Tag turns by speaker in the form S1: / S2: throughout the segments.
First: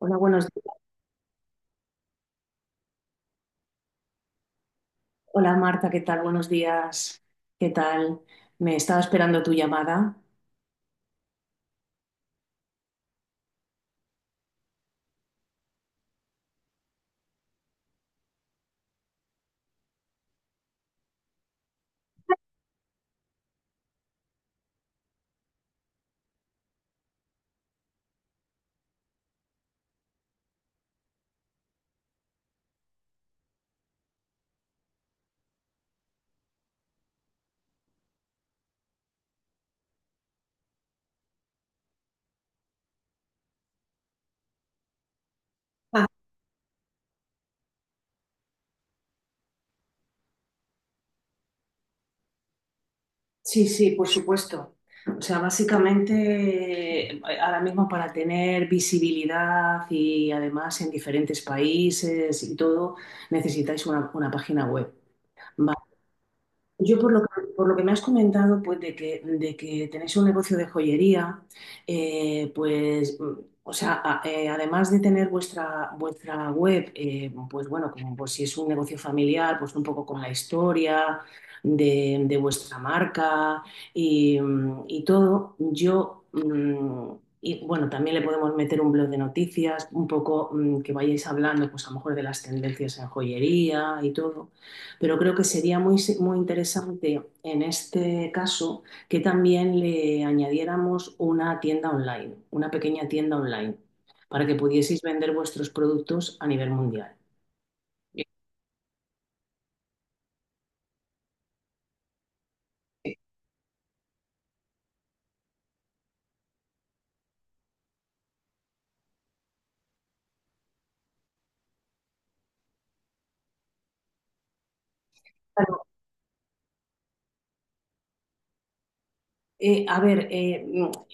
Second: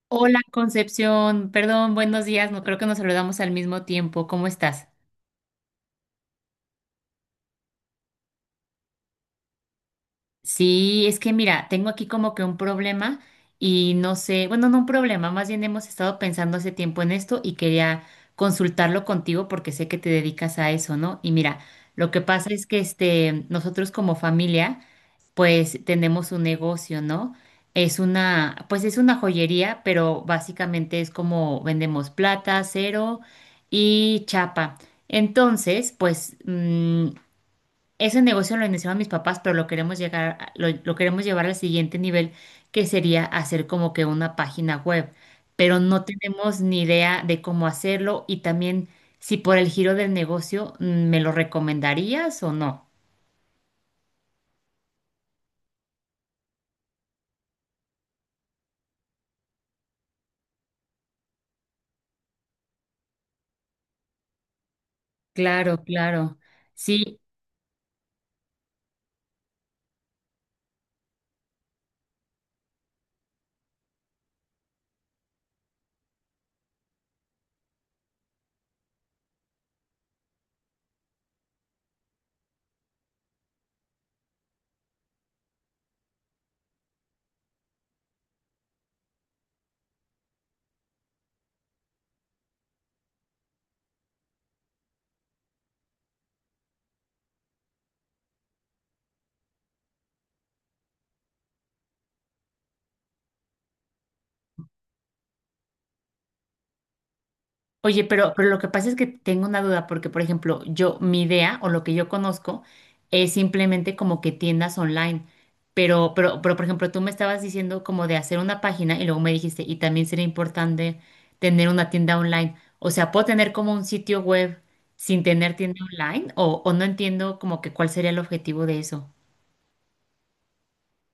S1: Hola,
S2: Hola
S1: buenos días.
S2: Concepción, perdón, buenos días, no creo que nos saludamos al mismo tiempo, ¿cómo estás?
S1: Hola Marta, ¿qué tal? Buenos días. ¿Qué tal? Me estaba esperando tu llamada.
S2: Sí, es que mira, tengo aquí como que un problema y no sé, bueno, no un problema, más bien hemos estado pensando hace tiempo en esto y quería consultarlo contigo porque sé que te dedicas a eso, ¿no? Y mira, lo que pasa es que nosotros como familia pues tenemos un negocio, ¿no? Pues es una joyería, pero básicamente es como vendemos plata, cero y chapa. Entonces, pues ese negocio lo iniciaron mis papás, pero lo queremos llegar, a- lo queremos llevar al siguiente nivel, que sería hacer como que una página web. Pero no
S1: Ah,
S2: tenemos ni idea de cómo hacerlo y también si por el giro del negocio, ¿me lo recomendarías o no?
S1: sí, sí, por supuesto. O sea, básicamente ahora mismo para tener visibilidad y además en diferentes países y todo, necesitáis una página web.
S2: Claro, claro.
S1: Yo por
S2: Sí.
S1: lo que me has comentado, pues de que tenéis un negocio de joyería, eh, pues, mm, o sea, además de tener vuestra web, pues bueno, como pues si es un negocio familiar, pues un poco con la historia de vuestra marca y todo, y bueno, también le podemos meter un blog de noticias, un poco, que vayáis hablando, pues a lo mejor de las tendencias en joyería y todo. Pero creo que sería muy interesante en este caso que también le añadiéramos una tienda online, una pequeña tienda online, para que pudieseis vender vuestros productos a nivel mundial.
S2: Oye, pero, lo que pasa es que tengo una duda, porque por ejemplo, yo, mi idea o lo que yo conozco es simplemente como que tiendas online. Pero por ejemplo, tú me estabas diciendo como de hacer una página y luego me dijiste, y también sería importante tener una tienda online. O sea, ¿puedo tener como un sitio web sin tener tienda online? O no entiendo como que cuál sería el objetivo de eso.
S1: Eh, a ver, eh,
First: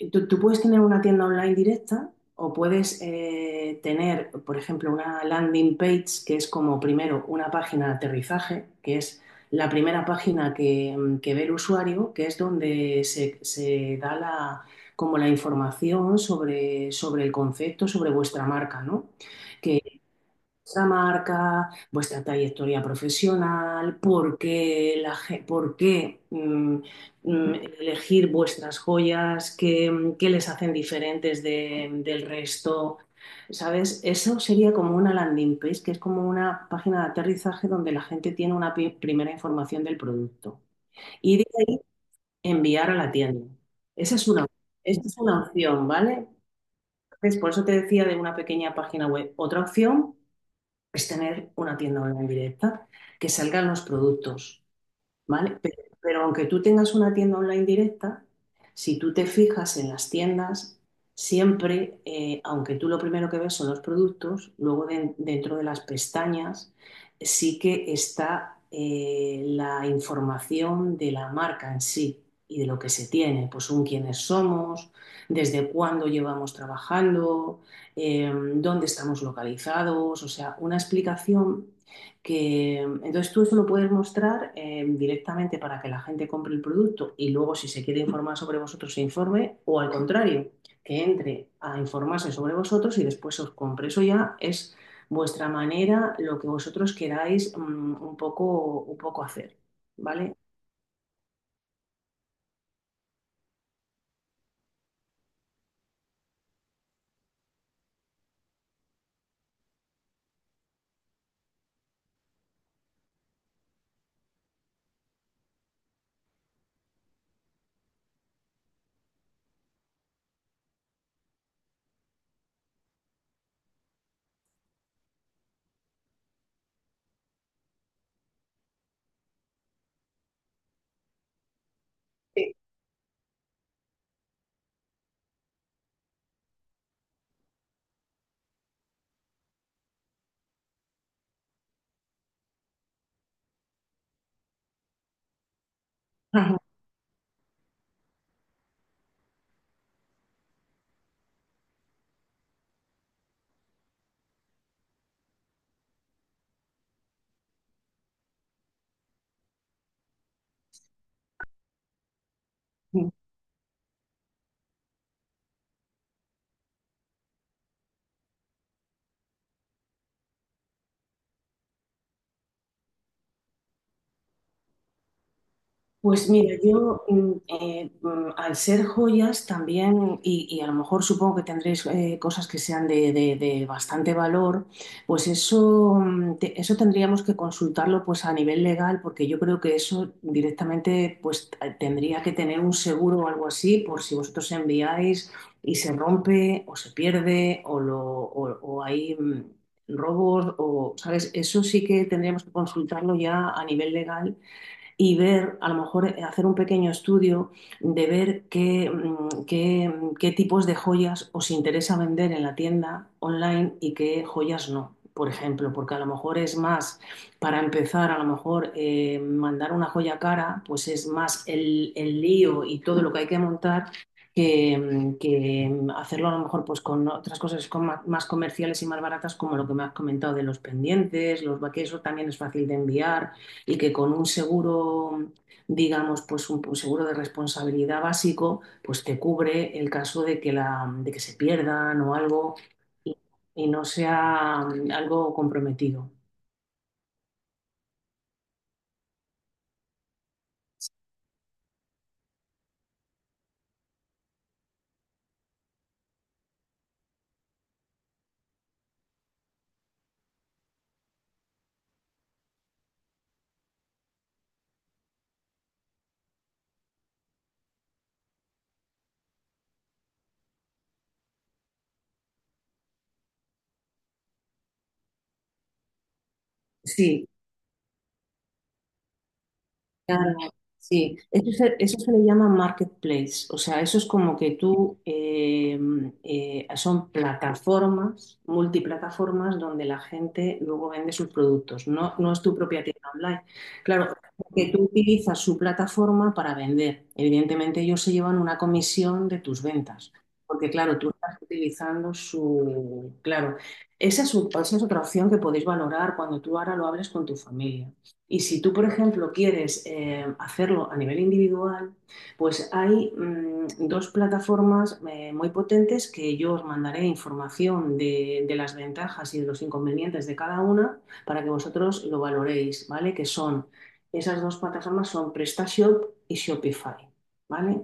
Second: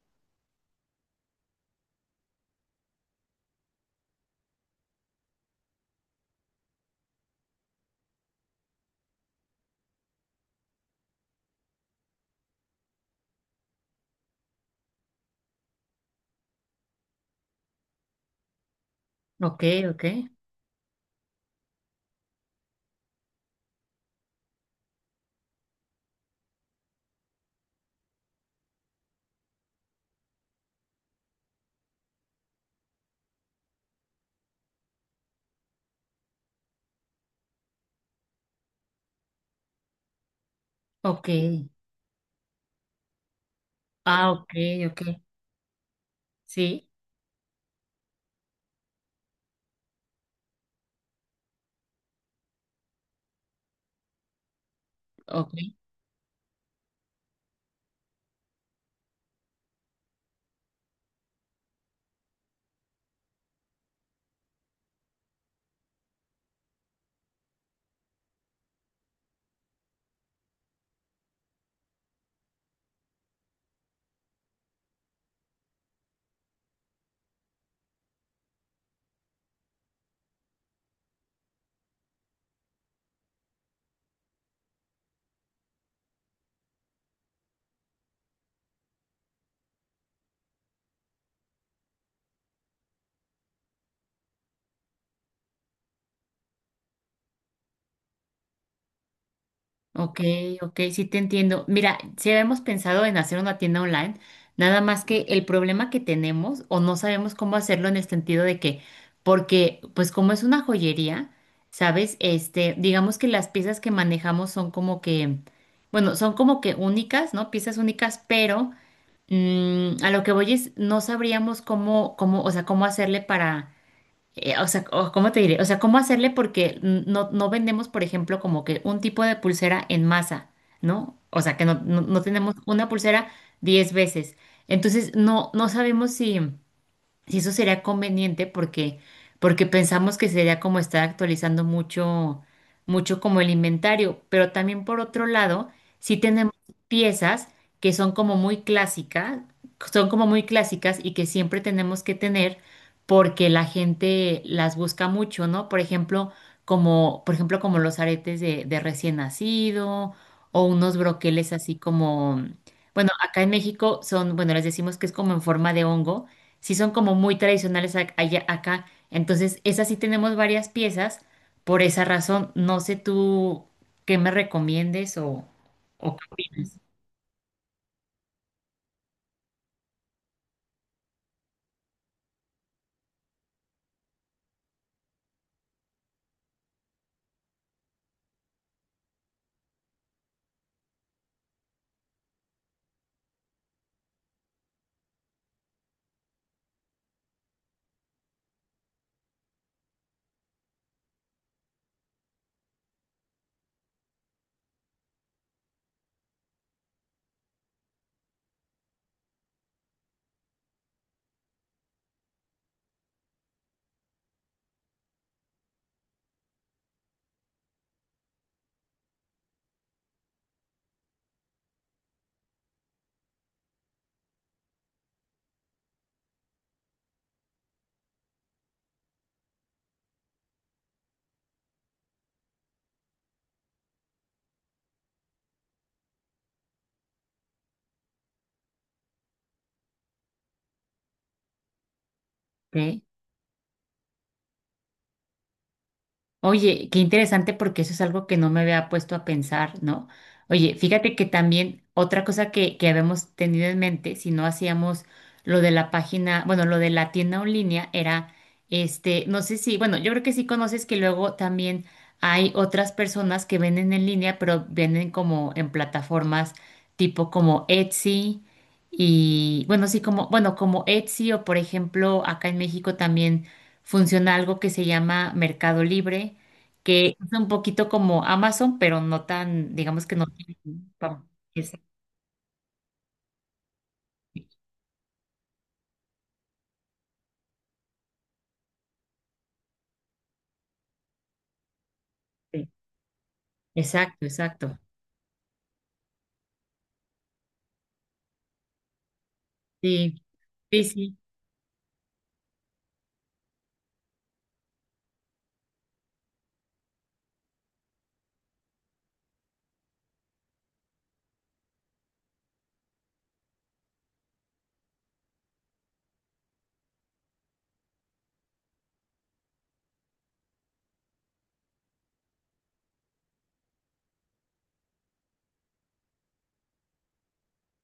S1: mm, Tú puedes tener una tienda online directa o puedes tener, por ejemplo, una landing page, que es como primero una página de aterrizaje, que es la primera página que ve el usuario, que es donde se da como la información sobre el concepto, sobre vuestra marca, ¿no?
S2: Ok, ok,
S1: Vuestra marca, vuestra trayectoria profesional, por qué mm, elegir vuestras joyas, qué les hacen diferentes del resto. ¿Sabes? Eso sería como una landing page, que es como una página de aterrizaje donde la gente tiene una primera información del producto.
S2: ok.
S1: Y de ahí enviar a la tienda. Esa es
S2: Ah,
S1: una,
S2: ok, ok.
S1: esa es una opción, ¿vale?
S2: Sí,
S1: Entonces, por eso te decía de una pequeña página web. Otra opción es tener una tienda online directa, que salgan los productos,
S2: ok.
S1: ¿vale? Pero aunque tú tengas una tienda online directa, si tú te fijas en las tiendas, siempre, aunque tú lo primero que ves son los productos, luego dentro de las pestañas sí que está la información de la marca en sí y de lo que se tiene, pues un quiénes somos, desde cuándo llevamos trabajando, dónde estamos localizados, o sea, una explicación que entonces tú eso lo puedes mostrar directamente para que la gente compre el producto y luego si se quiere informar sobre vosotros se informe, o al contrario, que entre a informarse sobre vosotros y después os compre. Eso ya es vuestra manera, lo que vosotros queráis un poco hacer,
S2: Ok,
S1: ¿vale?
S2: ok, sí te entiendo. Mira, si habíamos pensado en hacer una tienda online, nada más que el problema que tenemos o no sabemos cómo hacerlo en el sentido de que, porque pues como es una joyería, ¿sabes? Digamos que las piezas que manejamos son como que, bueno, son como que únicas, ¿no? Piezas únicas, pero a lo que voy es, no sabríamos o sea, cómo hacerle o sea, ¿cómo te diré? O sea, ¿cómo hacerle? Porque no vendemos, por ejemplo, como que un tipo de pulsera en masa, ¿no? O sea, que no tenemos una pulsera 10 veces. Entonces, no sabemos si. Y eso sería conveniente porque, pensamos que sería como estar actualizando mucho, mucho como el inventario, pero también por otro lado, sí tenemos piezas que son como muy clásicas, son como muy clásicas y que siempre tenemos que tener porque la gente las busca mucho, ¿no? Por ejemplo, como los aretes de recién nacido o unos broqueles así como, bueno, acá en México son, bueno, les decimos que es como en forma de hongo. Sí son como muy tradicionales acá. Entonces, esas sí tenemos varias piezas. Por esa razón, no sé tú qué me recomiendes o qué
S1: Pues mira,
S2: opinas.
S1: al ser joyas también, y a lo mejor supongo que tendréis cosas que sean de, de bastante valor, pues eso, eso tendríamos que consultarlo pues a nivel legal, porque yo creo que eso directamente pues tendría que tener un seguro o algo así, por si vosotros enviáis y se rompe o se pierde o hay robos o, ¿sabes? Eso sí que tendríamos que consultarlo ya a nivel legal y ver, a lo mejor hacer un pequeño estudio de ver qué, qué tipos de joyas os interesa vender en la tienda online y qué joyas no, por ejemplo, porque a lo mejor es más, para empezar, a lo mejor mandar una joya cara, pues es más lío y todo lo que hay que montar hacerlo a lo mejor pues con otras cosas con más, comerciales y más baratas, como lo que me has comentado de los pendientes, los que también es fácil de enviar, y que con un seguro, digamos, pues un seguro de responsabilidad básico, pues te cubre el caso de de que se pierdan o algo
S2: ¿Ok?
S1: y, y no sea algo comprometido.
S2: Oye, qué interesante porque eso es algo que no me había puesto a pensar, ¿no? Oye, fíjate que también otra cosa que habíamos tenido en mente, si no hacíamos lo de la página, bueno, lo de la tienda en línea era, no sé si, bueno, yo creo que sí conoces que luego también hay otras personas que venden en línea, pero venden como en plataformas tipo como Etsy y, bueno, sí, como, bueno, como Etsy o por ejemplo acá en México también funciona algo que se llama Mercado Libre, que
S1: Sí,
S2: es un poquito como Amazon, pero no tan, digamos que no
S1: claro,
S2: tiene.
S1: sí.
S2: pa- Exacto,
S1: Eso se le llama marketplace. O sea, eso es como que tú, son plataformas, multiplataformas, donde la gente luego vende sus productos. No, no es tu propia tienda online. Claro,
S2: exacto,
S1: que
S2: exacto.
S1: tú utilizas su plataforma para vender. Evidentemente ellos se llevan una comisión de tus ventas.
S2: Sí,
S1: Porque
S2: sí,
S1: claro, tú
S2: sí.
S1: estás utilizando su... Claro, esa es otra opción que podéis valorar cuando tú ahora lo hables con tu familia. Y si tú, por ejemplo, quieres hacerlo a nivel individual, pues hay dos plataformas muy potentes, que yo os mandaré información las ventajas y de los inconvenientes de cada una para que vosotros lo valoréis, ¿vale? Esas dos plataformas son PrestaShop y Shopify, ¿vale?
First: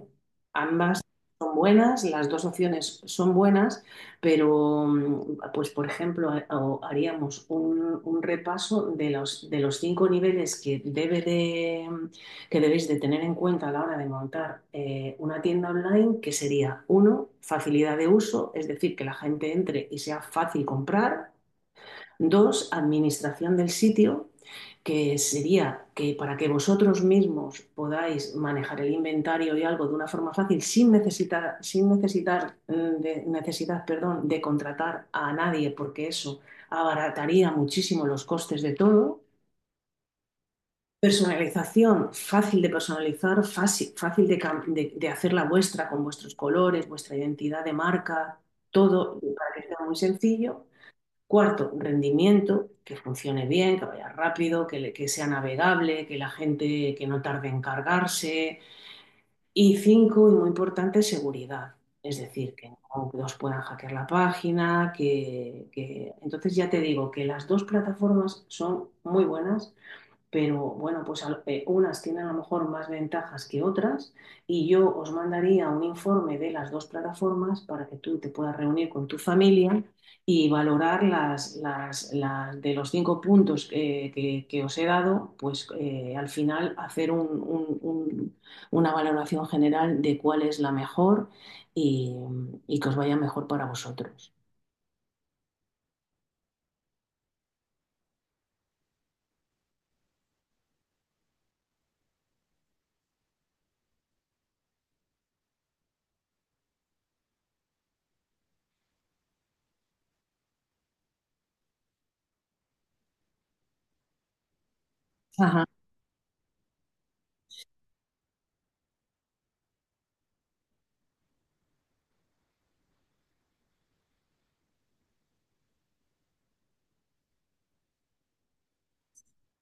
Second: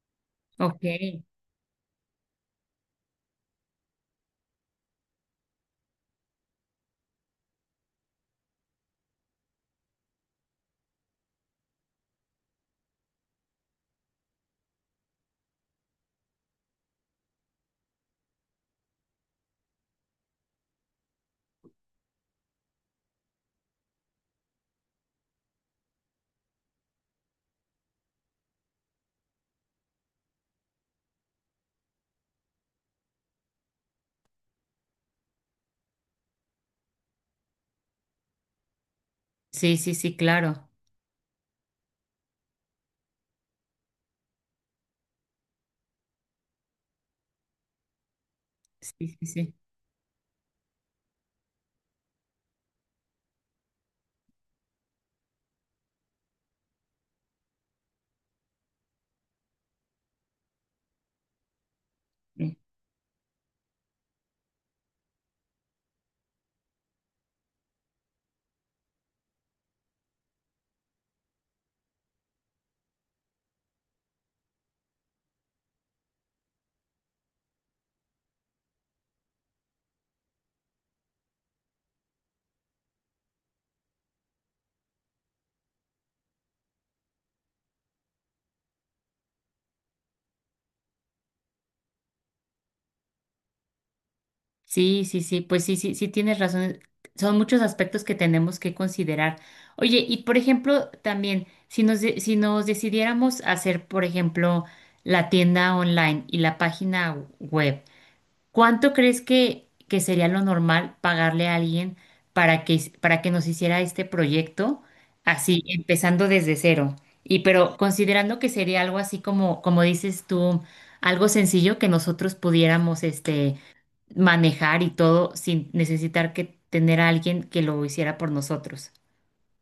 S2: Ok.
S1: Ambas son buenas, las dos opciones son buenas, pero, pues, por ejemplo, haríamos un repaso de de los cinco niveles que debéis de tener en cuenta a la hora de montar una tienda online, que sería, uno, facilidad de uso, es decir, que la gente entre y sea fácil comprar. Dos, administración del sitio, que sería que para que vosotros mismos podáis manejar el inventario y algo de una forma fácil sin necesitar, necesidad, perdón, de contratar a nadie, porque eso abarataría muchísimo los costes de todo.
S2: Sí, sí, sí, claro.
S1: Personalización, fácil de personalizar, fácil, fácil de hacerla vuestra con vuestros colores, vuestra identidad de marca,
S2: Sí,
S1: todo
S2: sí,
S1: para
S2: sí.
S1: que sea muy sencillo. Cuarto, rendimiento, que funcione bien, que vaya rápido, que sea navegable, que la gente que no tarde en cargarse. Y cinco, y muy importante, seguridad. Es decir,
S2: Sí,
S1: que no que os puedan hackear la página, que... Entonces ya te digo que las dos plataformas son muy buenas, pero bueno, pues a unas tienen a lo mejor más ventajas que otras, y yo os mandaría un informe de las dos plataformas para que tú te puedas reunir con tu familia y valorar de los cinco puntos que os he dado, pues al final hacer una valoración general de cuál es la mejor y, y que os vaya mejor para vosotros.
S2: sí, sí, sí, pues sí, sí, sí tienes razón. Son muchos aspectos que tenemos que considerar. Oye, y por ejemplo, también, si nos decidiéramos hacer, por ejemplo, la tienda online y la página web, ¿cuánto crees que sería lo normal pagarle a alguien para que nos hiciera este proyecto así,
S1: Ajá.
S2: empezando desde cero? Y pero considerando que sería algo así como dices tú, algo sencillo que nosotros pudiéramos manejar y todo sin necesitar que tener a alguien que lo hiciera por nosotros.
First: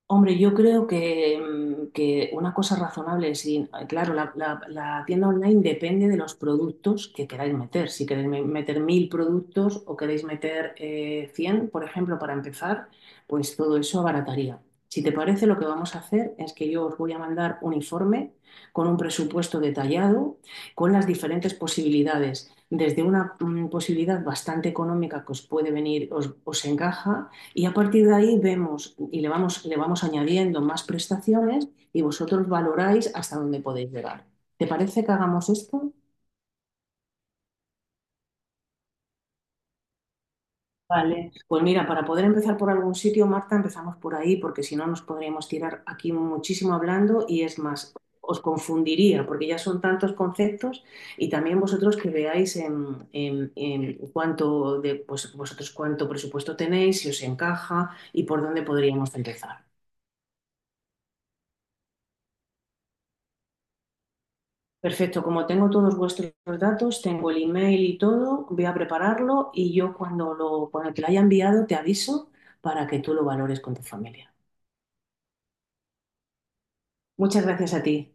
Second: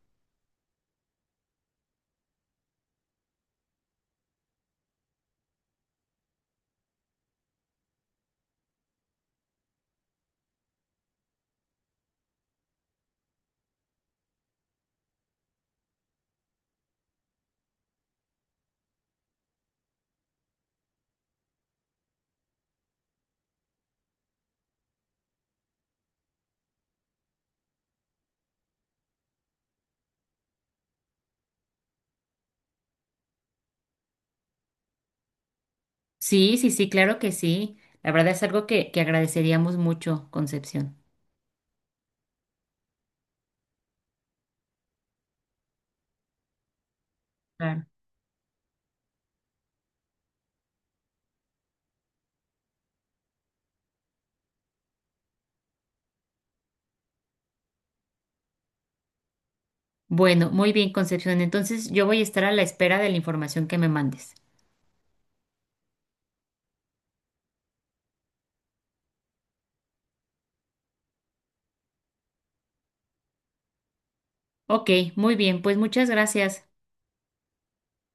S1: Hombre, yo creo que una cosa razonable, sí, claro, la tienda online depende de los productos que queráis meter. Si queréis meter mil productos o queréis meter cien, por ejemplo, para empezar, pues todo eso abarataría. Si te parece, lo que vamos a hacer es que yo os voy a mandar un informe con un presupuesto detallado, con las diferentes posibilidades, desde una posibilidad bastante económica que os puede venir, os encaja, y a partir de ahí vemos y le vamos añadiendo más prestaciones y vosotros valoráis hasta dónde podéis llegar. ¿Te parece que hagamos esto?
S2: Sí, sí, sí, claro que sí. La verdad es algo que agradeceríamos mucho, Concepción.
S1: Vale. Pues mira, para poder empezar por algún sitio, Marta, empezamos por ahí, porque si no nos podríamos tirar aquí muchísimo hablando, y es
S2: Claro.
S1: más, os confundiría, porque ya son tantos conceptos. Y también vosotros, que veáis en cuánto de, pues, vosotros cuánto presupuesto tenéis, si os encaja y por dónde podríamos empezar.
S2: Bueno, muy bien, Concepción. Entonces yo voy a estar a la espera de la información que me mandes.
S1: Perfecto, como tengo todos vuestros datos, tengo el email y todo, voy a prepararlo, y yo cuando cuando te lo haya enviado te aviso para que tú lo valores con tu familia.
S2: Ok, muy bien, pues muchas gracias.
S1: Muchas gracias a ti.